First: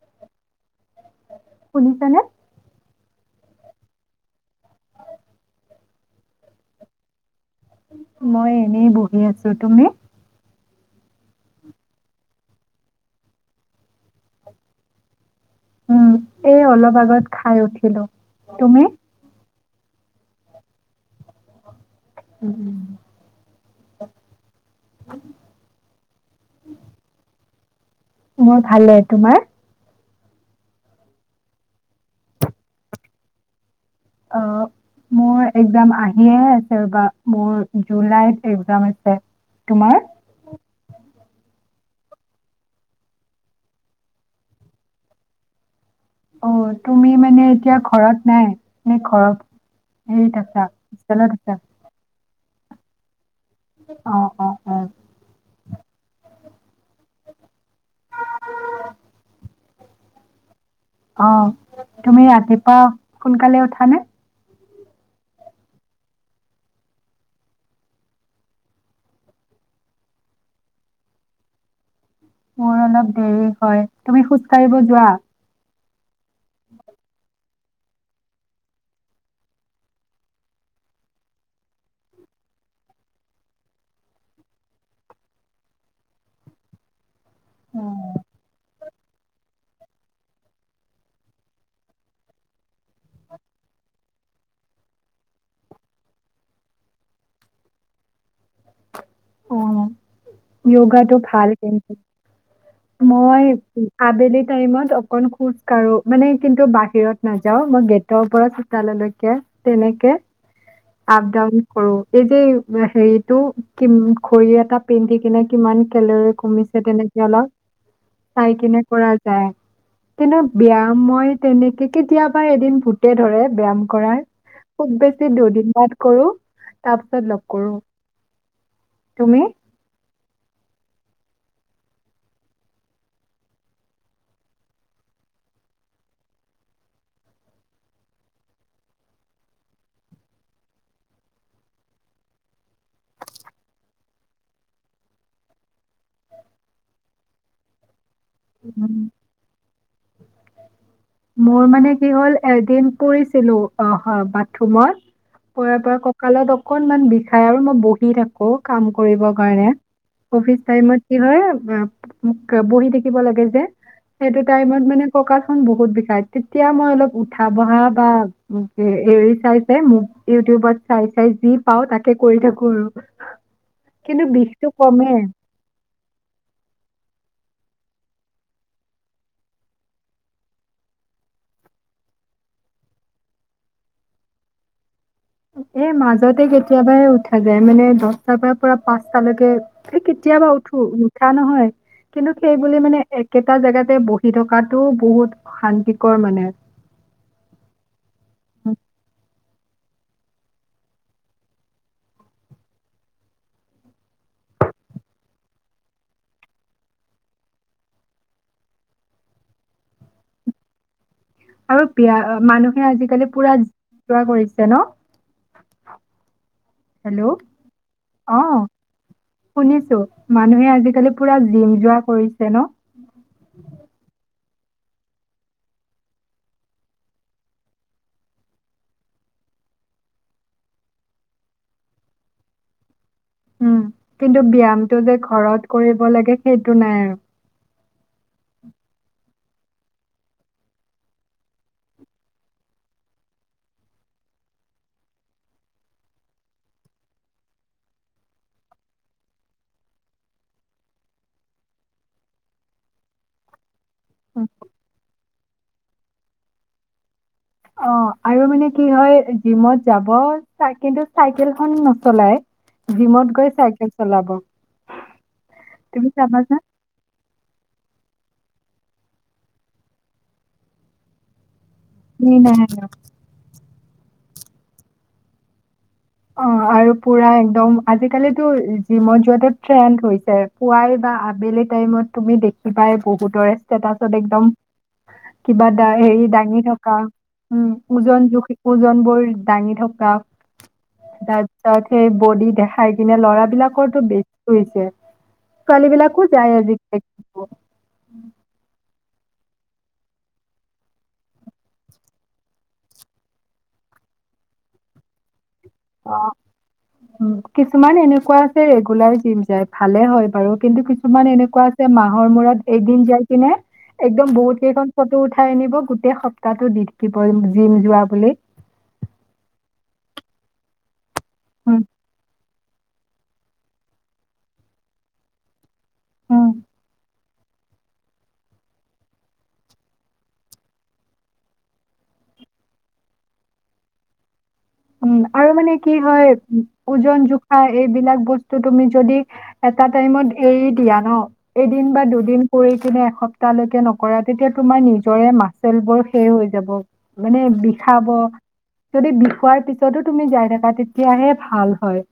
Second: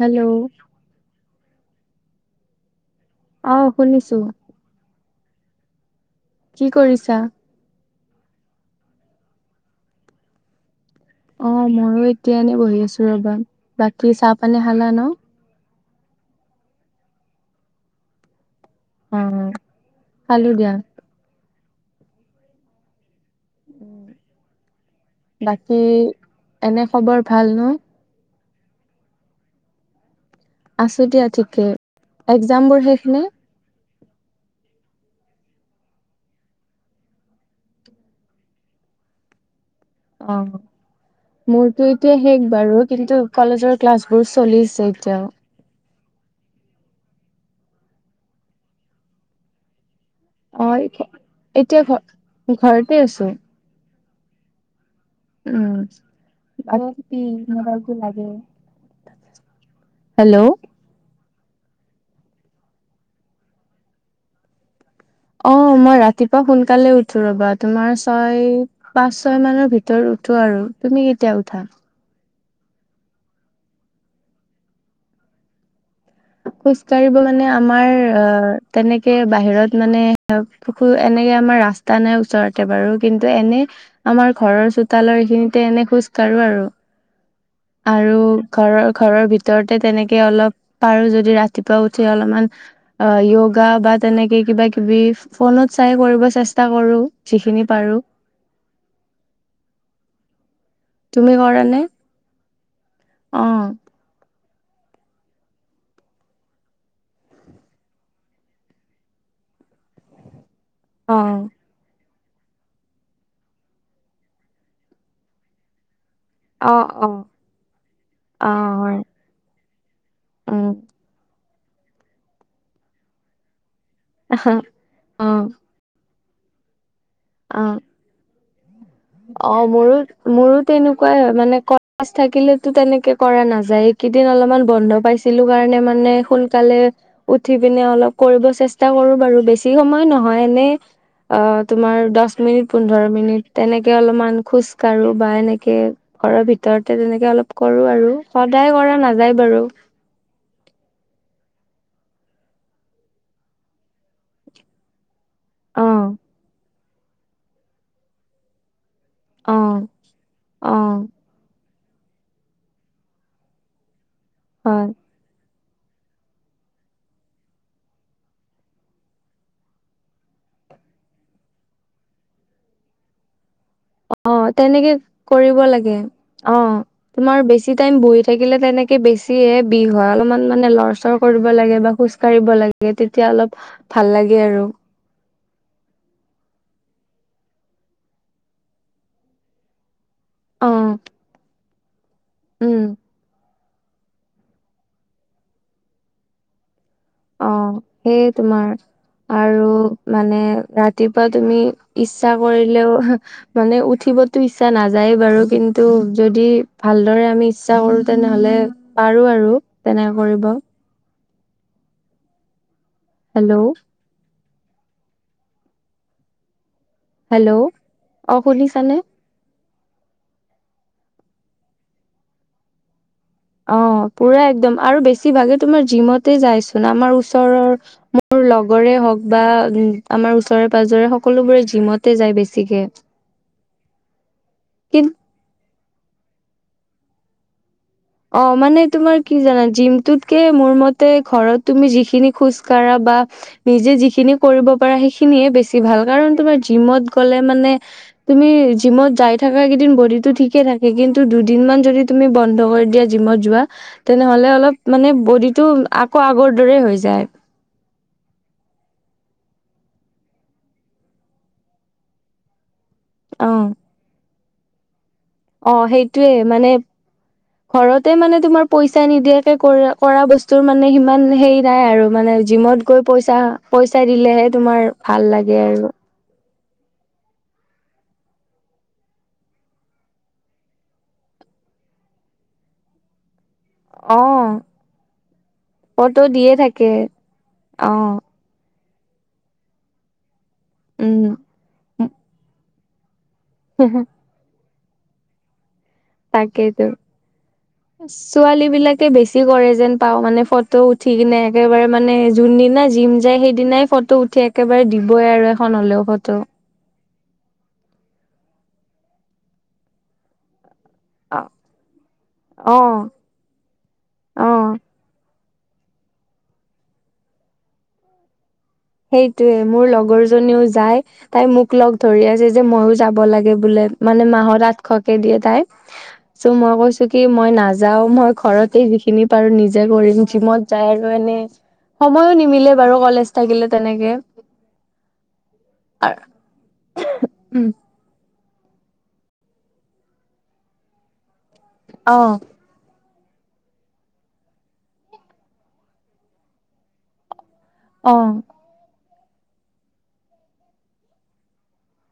Hello শুনিছা নে অ শুনিছো কি কৰিছা মই এনেই বহি আছো তুমি অ মইয়ো এতিয়াএনে বহি আছো ৰবা বাকী চাহ পানী খালা ন উম এই অলপ আগত খাই উঠিলো তুমি উ খালো দিয়া উম উম বাকী এনে খবৰ ভাল ন মোৰ ভালে তোমাৰ আছো দিয়া ঠিকে এক্জাম বোৰ শেষ নে অ মোৰ একজাম আহিহে আছে ৰ'বা মোৰ জুলাইত একজাম আছে তোমাৰ অ মোৰতো এতিয়া শেষ বাৰু কিন্তু কলেজৰ ক্লাছ বোৰ চলিছে এতিয়াও অ তুমি মানে এতিয়া ঘৰত নাই নে ঘৰত [unintelligible] তে ঘ ঘৰতে আছো অ অ অ'। উম [unintelligible] হেল্ল'! অ', তুমি ৰাতিপুৱা সোনকালে উঠা নে? অ', মই ৰাতিপুৱা সোনকালে উঠো ৰ'বা, তোমাৰ ছয় পাঁচ ছয় মানৰ ভিতৰত উঠো আৰু তুমি কেতিয়া উঠা? মোৰ অলপ দেৰি হয়! তুমি খোজ কাঢ়িব যোৱা খোজ কাঢ়িব মানে আমাৰ অ তেনেকে বাহিৰত মানে এনেকে আমাৰ ৰাস্তা ত, নাই ওচৰতে বাৰু, কিন্তু এনে আমাৰ ঘৰৰ চোতালৰ এইখিনিতে এনে খোজ কাঢ়ো আৰু! আৰু অ' ঘৰৰ, ঘৰৰ ভিতৰতে তেনেকে অলপ পাৰোঁ, যদি ৰাতিপুৱা উঠি অলপমান অ য়গা বা তেনেকে কিবা কিবি ফোনত চাই কৰিব চেষ্টা কৰোঁ, যিখিনি পাৰোঁ! য়গাটো তুমি ভাল কৰা নে? কিন্তু, মই অ'। আবেলি টাইমত অকণ খোজ কাঢ়ো, মানে কিন্তু বাহিৰত নাযাওঁ মই গে টৰ, পৰা চোতাললৈকে তেনেকে [unintelligible] আপ ডাউন কৰোঁ! এই যে হেৰিটো, কিম ঘড়ী এটা পিন্ধি কিনে, কিমান কেলৰি অ কমিছে অ তেনেকে অলপ অ পাৰিকিনে হয় কৰা যায়, কিন্তু উম ব্যয়াম মই তেনেকে কেতিয়াবা এদিন ভূতে ধৰে ব্যায়াম কৰাৰ, খুউব অ বেছি দুদিনমান কৰোঁ, তাৰপিছত অ নকৰোঁ। অ', মোৰো মোৰো তেনেকুৱাই হয়, মানে [unintelligible] থাকিলেতো তেনেকে কৰা নাযায়, এইকেইদিন অলপমান বন্ধ পাই ছিলোঁ, কাৰণে মানে সোনকালে উঠি পিনে অলপ কৰিব চেষ্টা কৰোঁ বাৰু, বেছি সময় নহয় এনে অ', তোমাৰ দচ মিনিট, পোন্ধৰ মিনিট তেনে কে, অলপমান খোজকাঢ়ো বা এনেকে ঘৰৰ ভিতৰতে তেনেকে অলপ কৰোঁ আৰু। সদায় কৰা উম। নাযায় বাৰু। মোৰ মানে কি হ'ল, এদিন পৰিছিলোঁ অহ, হ, বাথৰুমত পৰাৰ অ পৰা কঁকালত অকণমান বিষাই আৰু মই বহি থাকোঁ, কাম কৰিব অ কাৰণে, অফিছ অ টাইমত কি হয়, এ, মোক বহি থাক কিব, লাগে যে, সেইটো হয় টাইমত মানে কঁকালখন বহুত বিষাই, তেতিয়া মই অলপ উঠা, বহা বা এৰি চাই, চাই মোব-ইউটিউবত চাই, চাই যি পাওঁ তাকে, কৰি থাকোঁ আৰু। কিন্তু অ', বিষটো তেনেকে কমে কৰিব লাগে, অ' তোমাৰ বেছি টাইম বহি থাকিলে তেনেকে বেছিহে বিষ হয়, অলপমান মানে লৰচৰ কৰিব লাগে বা খোজ কাঢ়িব লাগে, তেতিয়া অলপ ভাল লাগে আৰু। এ, মাজতে কেতিয়াবাই উঠা যায়, মানে দচটাৰ পৰা পুৰা পাঁচটালৈকে, এই কেত তিয়াবা, অ উঠোঁ, নুঠা নহয়, কিন্তু উম সেইবুলি মানে একে টা, জেগাতে বহি থকাটো বহুত অশান্তিকৰ মানে। অ', সেয়ে তোমাৰ আৰু মানে ৰাতিপুৱা তুমি ইচ্ছা কৰিলেও মানে উঠিবতো ইচ্ছা নাযায়ে বাৰু, কিন্তু যদি ভালদৰে আমি ইচ্ছা কৰোঁ, তেনেহ'লে পাৰোঁ আৰু তেনেকে কৰিব। আৰু বিয়া মানুহে আজিকালি পুৰা হেল্ল' [unintelligible] কৰিছে ন? হেল্ল'! অ' শুনিছোঁ, মানুহে আজিকালি পুৰা জিম যোৱা কৰিছে ন? অ', পুৰা একদম আৰু বেছিভাগে তোমাৰ জিমতে যায়চোন আমাৰ ওচৰৰ মোৰ লগৰে হওঁক বা আমাৰ ওচৰে, পাজৰে সকলোবোৰে জিমতে যায় বেছিকে। উম, কিন্তু কি ব্যায়ামটো যে, ঘৰত কৰিব লাগে সেইটো নাই আৰু। অ', মানে তোমাৰ কি জানা? জিমটোতকে মোৰ মতে ঘৰত তুমি যিখিনি খোজ কাঢ়া বা নিজে যিখিনি কৰিব পাৰা সেইখিনিয়ে বেছি ভাল, কাৰণ তোমাৰ জিমত গ'লে মানে তুমি জিমত যায় থাকা কিদিন বডিটো ঠিকে থাকে, কিন্তু দুদিন মান যদি তুমি বন্ধ কৰি জিমত যোৱা উম, তেনেহ'লে অলপ মানে বডিটো আকৌ আগৰ দৰে হৈ যায়। অ', আৰু মানে কি হয়, জিমত যাব কিন্তু, চাইকেলখন নচলাই। জিমত গৈ অ চাইকেল চলাব। অ', তুমি সেইটোৱে চাবাচোন মানে ঘৰতে মানে তোমাৰ পইচা নিদিয়াকে কৰা, কৰা বস্তুৰ মানে সিমান হেৰি নাই আৰু। ই মানে নাই আৰু। জিমত গৈ পইচা, পইচা দিলেহে তোমাৰ ভাল লাগে আৰু। অ', আৰু পুৰা একদম আজিকালিতো জিমত যোৱাটো ট্ৰেণ্ড হৈছে। পুৱাই বা আবেলি টাইমত তুমি দেখিবাই বহুতৰে অ ষ্টেটাছত একদম কিবা ফটো দা-হেৰি দিয়ে দাঙি থাকে থকা উম, অ ওজন জুখি ওজনবোৰ দাঙি থকা। উম তাৰপিছত সেই বডি দেখাই কিনে ল'ৰা বিলাকৰতো বে কৈছে ছোৱালীবিলাক তাকেইটো ছোৱালীবিলাকে বেছি কৰে যেন পাওঁ, মানে ফটো উঠি কিনে একেবাৰে মানে যোনদিনা জিম যায় সেই দিনাই ফটো উঠি একেবাৰে দিবই আৰু এখন হলেও অ ফটো। কিছুমান এনেকুৱা আছে ৰেগুলাৰ জিম যায় ভালে হয় বাৰু কিন্তু কি ছুমান এনেকুৱা আছে মাহৰ মূৰত অ এদিন যাই কিনে একদম অ অ বহুত কেইখন ফটো উঠাই আনিব গোটেই সপ্তাহটো দি থাকিব জিম যোৱা বুলি। সেইটোয়ে মোৰ লগৰজনীও যাই তাই মোক উম লগ ধৰি আছে। যে মইয়ো যাব লাগে বোলে মানে, মাহত আঠশকে দিয়ে তাই উম চ মই কৈছো কি মই নাযাও মই ঘৰতে যিখিনি পাৰো নিজে কৰিম জিমত যাই আৰু এনে সময়ো নিমিলে বাৰু কলেজ থাকিলে তেনেকে। উম আৰু মানে কি আৰ হয় ওজন জোখা উম, এইবিলাক বস্ত টো তুমি যদি এটা টাইমত এৰি দিয়া ন এদিন বা অ দুদিন কৰি কিনে এসপ্তাহ লৈকে নকৰা তেতিয়া তোমাৰ নিজৰে মাচেলবোৰ শেষ হৈ যাব। মানে বি পা, ব অ যদি বিষোৱাৰ পিছতো তুমি যাই থাকা তেতিয়াহে ভাল হয়।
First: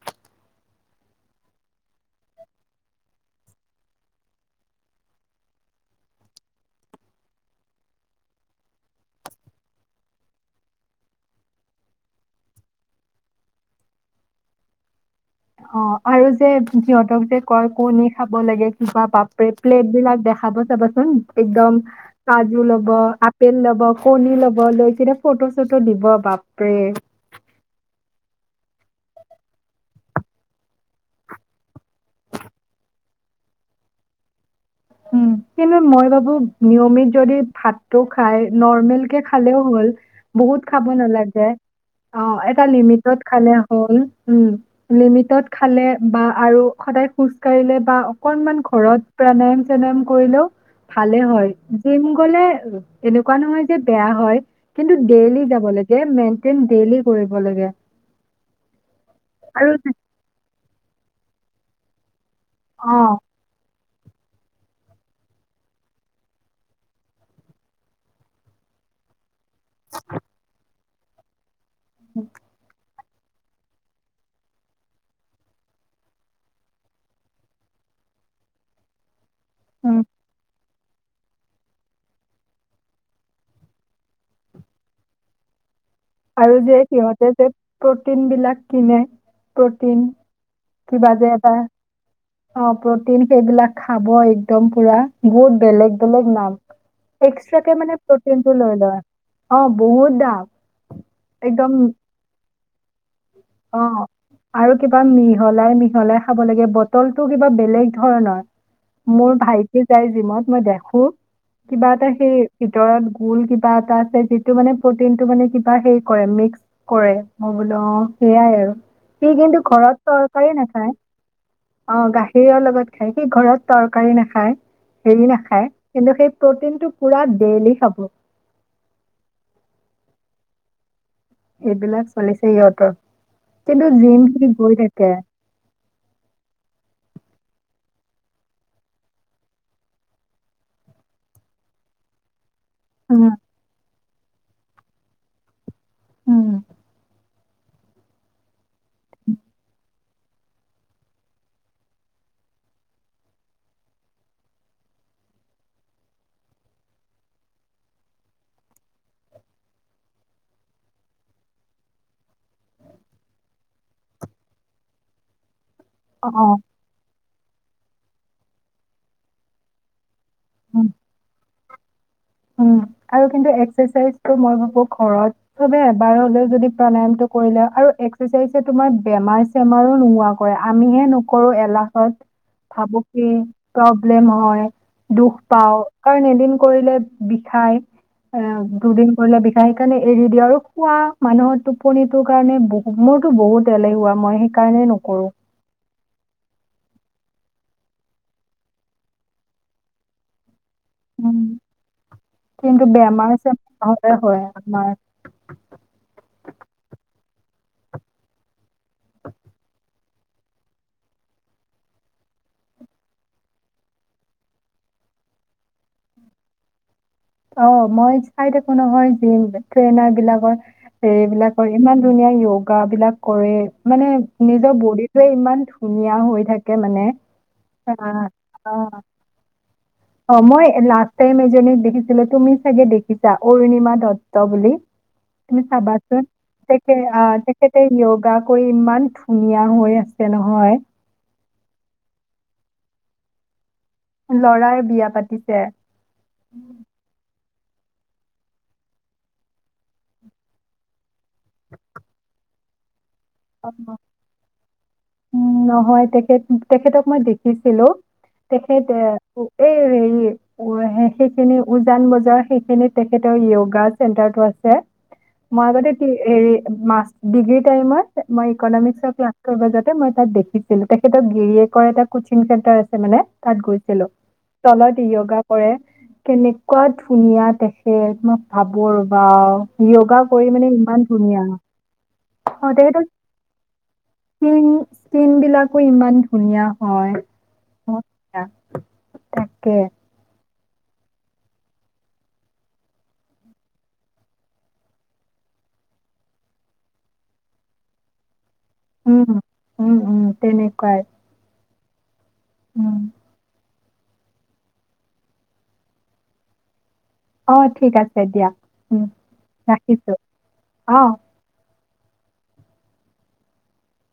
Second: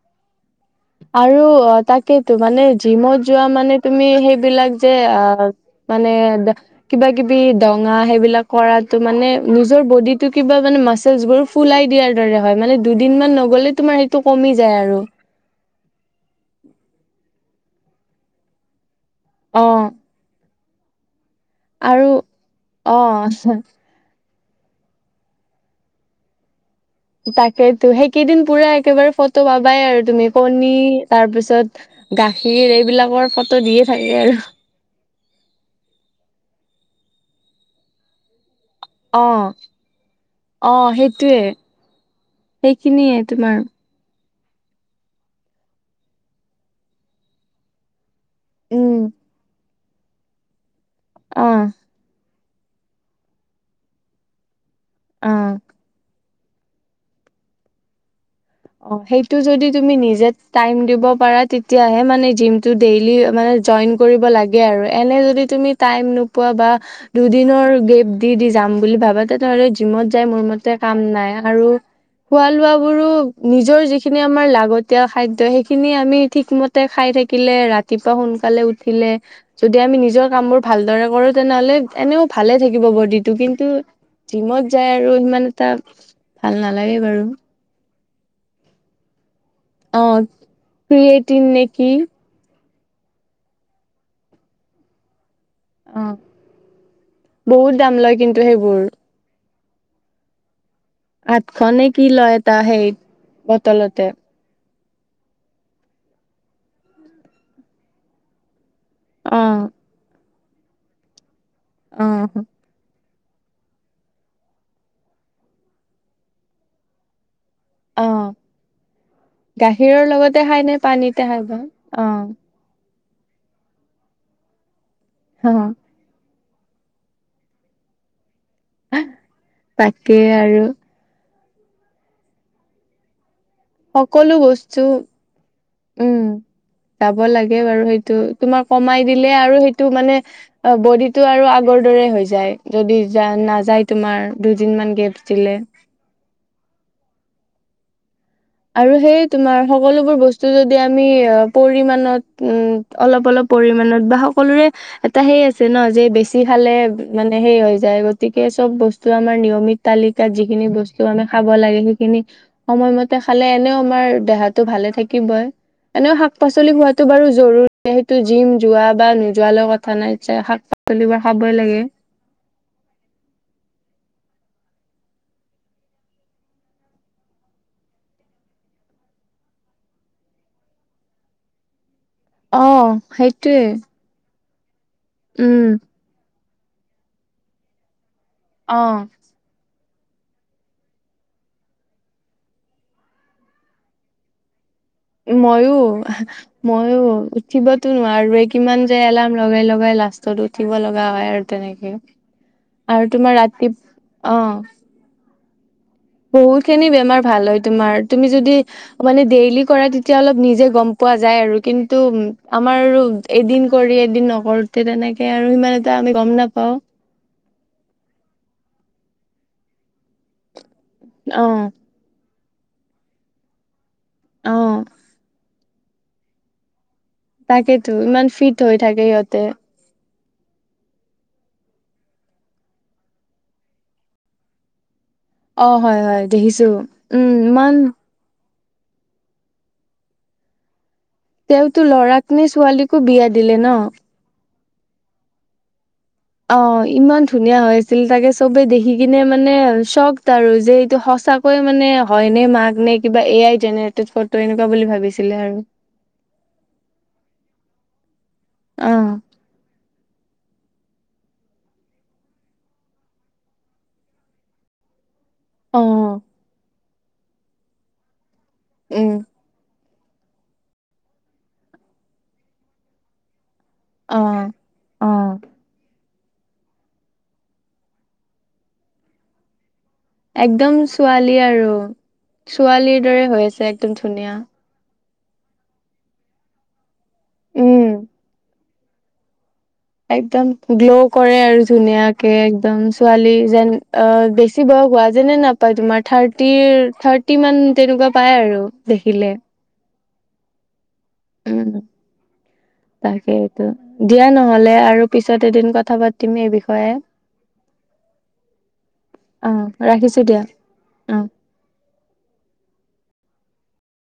আৰু অ তাকেতো মানে জিমত যোৱা মানে তুমি সেইবিলাক যে অ মানে দে কিবা কিবি দঙা সেইবিলাক কৰাতো মানে নিজৰ বডিটো কিবা মানে মাচেলছবোৰ ফুলাই দিয়াৰ দৰে হয় মানে দুদিন মান নগ'লে তোমাৰ সেইটো কমি যায় আৰু। অ আৰু যে সিহতক যে কয় কণী খাব লাগে কিবা পাব অ প্ৰেপ্লেটবিলাক দেখাব চাবাচোন একদম আৰু কাজু ল'ব, অ আপেল ল'ব কণী ল'ব লৈ কিনে ফটো চটো দিব বাপৰে। তাকেতো সেইকেইদিন পুৰা একেবাৰে ফটো পাবাই আৰু তুমি কণী তাৰপিছত গাখীৰ এইবিলাকৰ ফটো দিয়ে থাকে আৰু। উ কিনো মই ভাবো নিয়মিত যদি ভাত তটো খাই নৰ্মেল কে অ খালেও হ'ল বহুত অ খাব সেইটোয়ে নালাগে। অ এটা সেইখিনিয়ে লিমিটত খালে তোমাৰ হ'ল, উম। লিমিটত খালে বা আৰু সদায় খোজ কঢ়িলে বা অকনমান ঘৰত উম প্ৰাণায়েম ছেনেম কৰিলেও ভালে অ হয় জিম গ'লে এনেকুৱা নহয় যে বেয়া হয় কিন্তু ডেইলি অ যাব লাগে মেইনটেইন ডেইলি কৰিব লাগে। অ সেইটো যদি আৰু তুমি যে- নিজে টাইম দিব পাৰা তেতিয়াহে মানে জিম টো অ ডেইলি মানে জইন কৰিব লাগে আৰু এনে যদি তুমি টাইম নোপোৱা বা দুদিনৰ গেপ দি দি যাম বুলি ভাবা তেনেহ'লে জিমত যাই মোৰ মতে কাম নাই আৰু [unintelligible] খোৱা লোৱাবোৰো নিজৰ যিখিনি আমাৰ লাগতিয়াল খাদ্য সেইখিনি আমি ঠিকমতে খাই থাকিলে ৰাত ৰাতিপুৱা সোনকালে উঠিলে যদি উম আমি নিজৰ কামবোৰ ভালদৰে কৰো তেনেহ'লে এনেও ভালে থাকিব বডিটো কিন্তু জিমত যায় আৰু ইমান এটা ভাল আৰু যে নালাগে বাৰু সিহঁতে যে প্ৰটিনবিলাক কিনে প্ৰটিন অ কিবা যে ক্ৰিয়েটিন এটা নে কি অ প্ৰটিন সেইবিলাক খাব একদম পুৰা গুড বেলেগ বেলেগ নাম বহুত এক্সট্ৰাকে দাম মানে লয় কিন্তু প্ৰটিনটো সেইবোৰ লৈ লয়, অ বহুত দাম। একদম আঠশনে কি লয় তাৰ সেই অ বটলতে। আৰু কিবা মিহলাই, মিহলাই খাব লাগে বটলটো কিবা বেলেগ ধৰণৰ। মোৰ অ', ভাইটি যাই জিমত, মই দেখো কিবা এটা সেই অ'। ভিতৰত গোল কিবা এটা আছে, যিটো মানে প্ৰটিনটো মানে কিবা হেৰি কৰে, মিক্স কৰে। মই বোলো অ, সেইয়াই আৰু সি, কিন্তু গাখীৰৰ ঘৰত লগতে তৰকাৰী খাই নে নাখায়। পানীতে খাই বা? অ, গাখীৰৰ লগত খায়, সি ঘৰত তৰকাৰী নাখায়, হেৰি অ', নাখায়। কিন্তু সেই প্ৰটিনটো পুৰা ডেইলি খাব। তাকে, আৰু এইবিলাক চলিছে ইহঁতৰ, কিন্তু জিম সকলো সি বস্তু গৈ থাকে। উম, যাব লাগে বাৰু সেইটো, তোমাৰ কমাই দিলে আৰু সেইটো মানে অ, বডিটো আৰু আগৰ দৰে হৈ যায়। যদি য, উম নাযায় তোমাৰ দুদিন মান গেপ দিলে‌। উম, আৰু সেই তোমাৰ সকলোবোৰ বস্তু যদি আমি পৰিমানত উম অলপ, অলপ পৰিমানত বা সকলোৰে এটা সেই আছে ন, যে বেছি খালে মানে সেই হৈ যায়, গতিকে চব বস্তু আমাৰ নিয়মিত তালিকাত যিখিনি বস্তু আমি খাব লাগে, সেইখিনি সময়মতে খালে এনেও আমাৰ দেহাটো ভালে থাকিবই, এনেও অ শাক-পাচলি খোৱাত টো, বাৰু জৰুৰী সেইটো জিম যোৱা বা নোযোৱালৈ কথা নাই উম শাক-পাচলি বোৰ খাবই লাগে। উম আৰু কিন্তু এক্সাৰচাইজটো মই ভাবো ঘৰত চবে এবাৰ হ'লেও যদি প্ৰাণায়ামটো কৰিলে আৰু এক্সাৰচাইজ তোমাৰ বেমাৰ বেমাৰো নোহোৱা কৰে, আমিহে নকৰো এলাহত অ ভাবো কি সেইটোৱে যে নহয়, দুখ উম পাওঁ কাৰণ এদিন কৰিলে বিষাই অ, দুদিন কৰিলে বিষাই সেইকাৰণে এৰি দিওঁ আৰু শুৱাৰ মানুহৰ টোপনিটোৰ কাৰণে, বহু মোৰতো বহুত এলেহুৱা মই কাৰণে নকৰো। মইয়ো। ময়ো উঠিবতো নোৱাৰোৱে, কিমান যে এলাৰ্ম লগাই, লগাই লাষ্টত উঠিব লগা কিবা হয় উম, আৰু তেনেকে কিন্তু আৰু তোমাৰ ৰাতি বেমাৰ-চেমাৰ নহ'লে অ, হয় আমাৰ। বহুত খিনি বেমাৰ ভাল হয়, তোমাৰ তুমি যদি মানে ডেইলি কৰা তেতিয়া অলপ নিজে গম পোৱা যায় আৰু কিন্তু আমাৰ আৰু এদিন কৰি এদিন নকৰোতে তেনেকে আৰু সিমান এটা আমি গম নাপাওঁ। অ, মই চাই থাকো নহয়, জিম ট্ৰেইনাৰ বিলাকক। অ সেইবিলাক কৰে ইমান ধুনীয়া য়োগা বিলাক কৰে, মানে অ নিজৰ বডিটোয়ে ইমান ধুনীয়া হৈ থাকে মানে। তাকেতো ইমান আহ ফিট অ হৈ থাকে সিহঁতে। অ, মই লাষ্ট টাইম এজনীক দেখিছিলো, তুমি চাগে দেখিছা অৰুণিমা দত্ত বুলি? [inaudible] তুমি চাবা হয় হয় চোন, দেখিছো উম ইমান তেখে-তেখেতে য়গা কৰি, ইমান ধুনীয়া হৈ আছে নহয়। তেওঁতো লৰাক নে, ছোৱালীকো বিয়া দিলে ন? লৰাৰ বিয়া পাতিছে। অ, ইমান ধুনীয়া হৈ আছিল, তাকে চবে দেখি কিনে মানে চখ আৰু যে এইটো সঁচা কৈ মানে হয় নে, মাক নে কিবা এ, আই, অ জেনেৰেটেড ফটো এনেকুৱা বুলি ভাবিছিলে আৰু। উম, নহয়, তেখেত-তেখেতক মই দেখিছিলো, তেখেত অ এ এই [unintelligible] সেইখিনি উজান বজাৰ সেইখিনিত তেখেতৰ য়োগা চেণ্টাৰটো আছে। মই অ আগতে [unintelligible] ডিগ্ৰী টাইমত মই ইকনমিক্সৰ উম ক্লাছ কৰিব মই তাত দেখিছিলো তেখেতৰ গিৰিয়েকৰ এটা কচিং চেণ্টাৰ আছে মানে। তাত গৈছিলো, অ তলত অ য়োগা কৰে। কেনেকুৱা ধুনীয়া তেখেত তোমাক ভাব ৰবা য় একদম ছোৱালী আৰু, অ', ছোৱালীৰ তেখেতৰ দৰে হৈ আছে একদম ধুনীয়া। তিন বিলাকো ইমান ধুনীয়া হয়, উম [unintelligible] তাকে। একদম গ্ল' কৰে আৰু ধুনীয়াকে একদম ছোৱালী যেন অ বেছ শিৱ হোৱা যেনে নাপায় তোমাৰ থাৰ্টিৰ থাৰ্টি মান তেনেকুৱা পায় আৰু। দেখিলে উম, উম উম তেনেকুৱাই। উম উম। তাকেতো। দিয়া নহলে আৰু পিছত এদিন কথা পাতিম এই বিষয়ে। অ ঠিক আছে দিয়া, উম, অ ৰাখিছোঁ, ৰাখিছো দিয়া অ।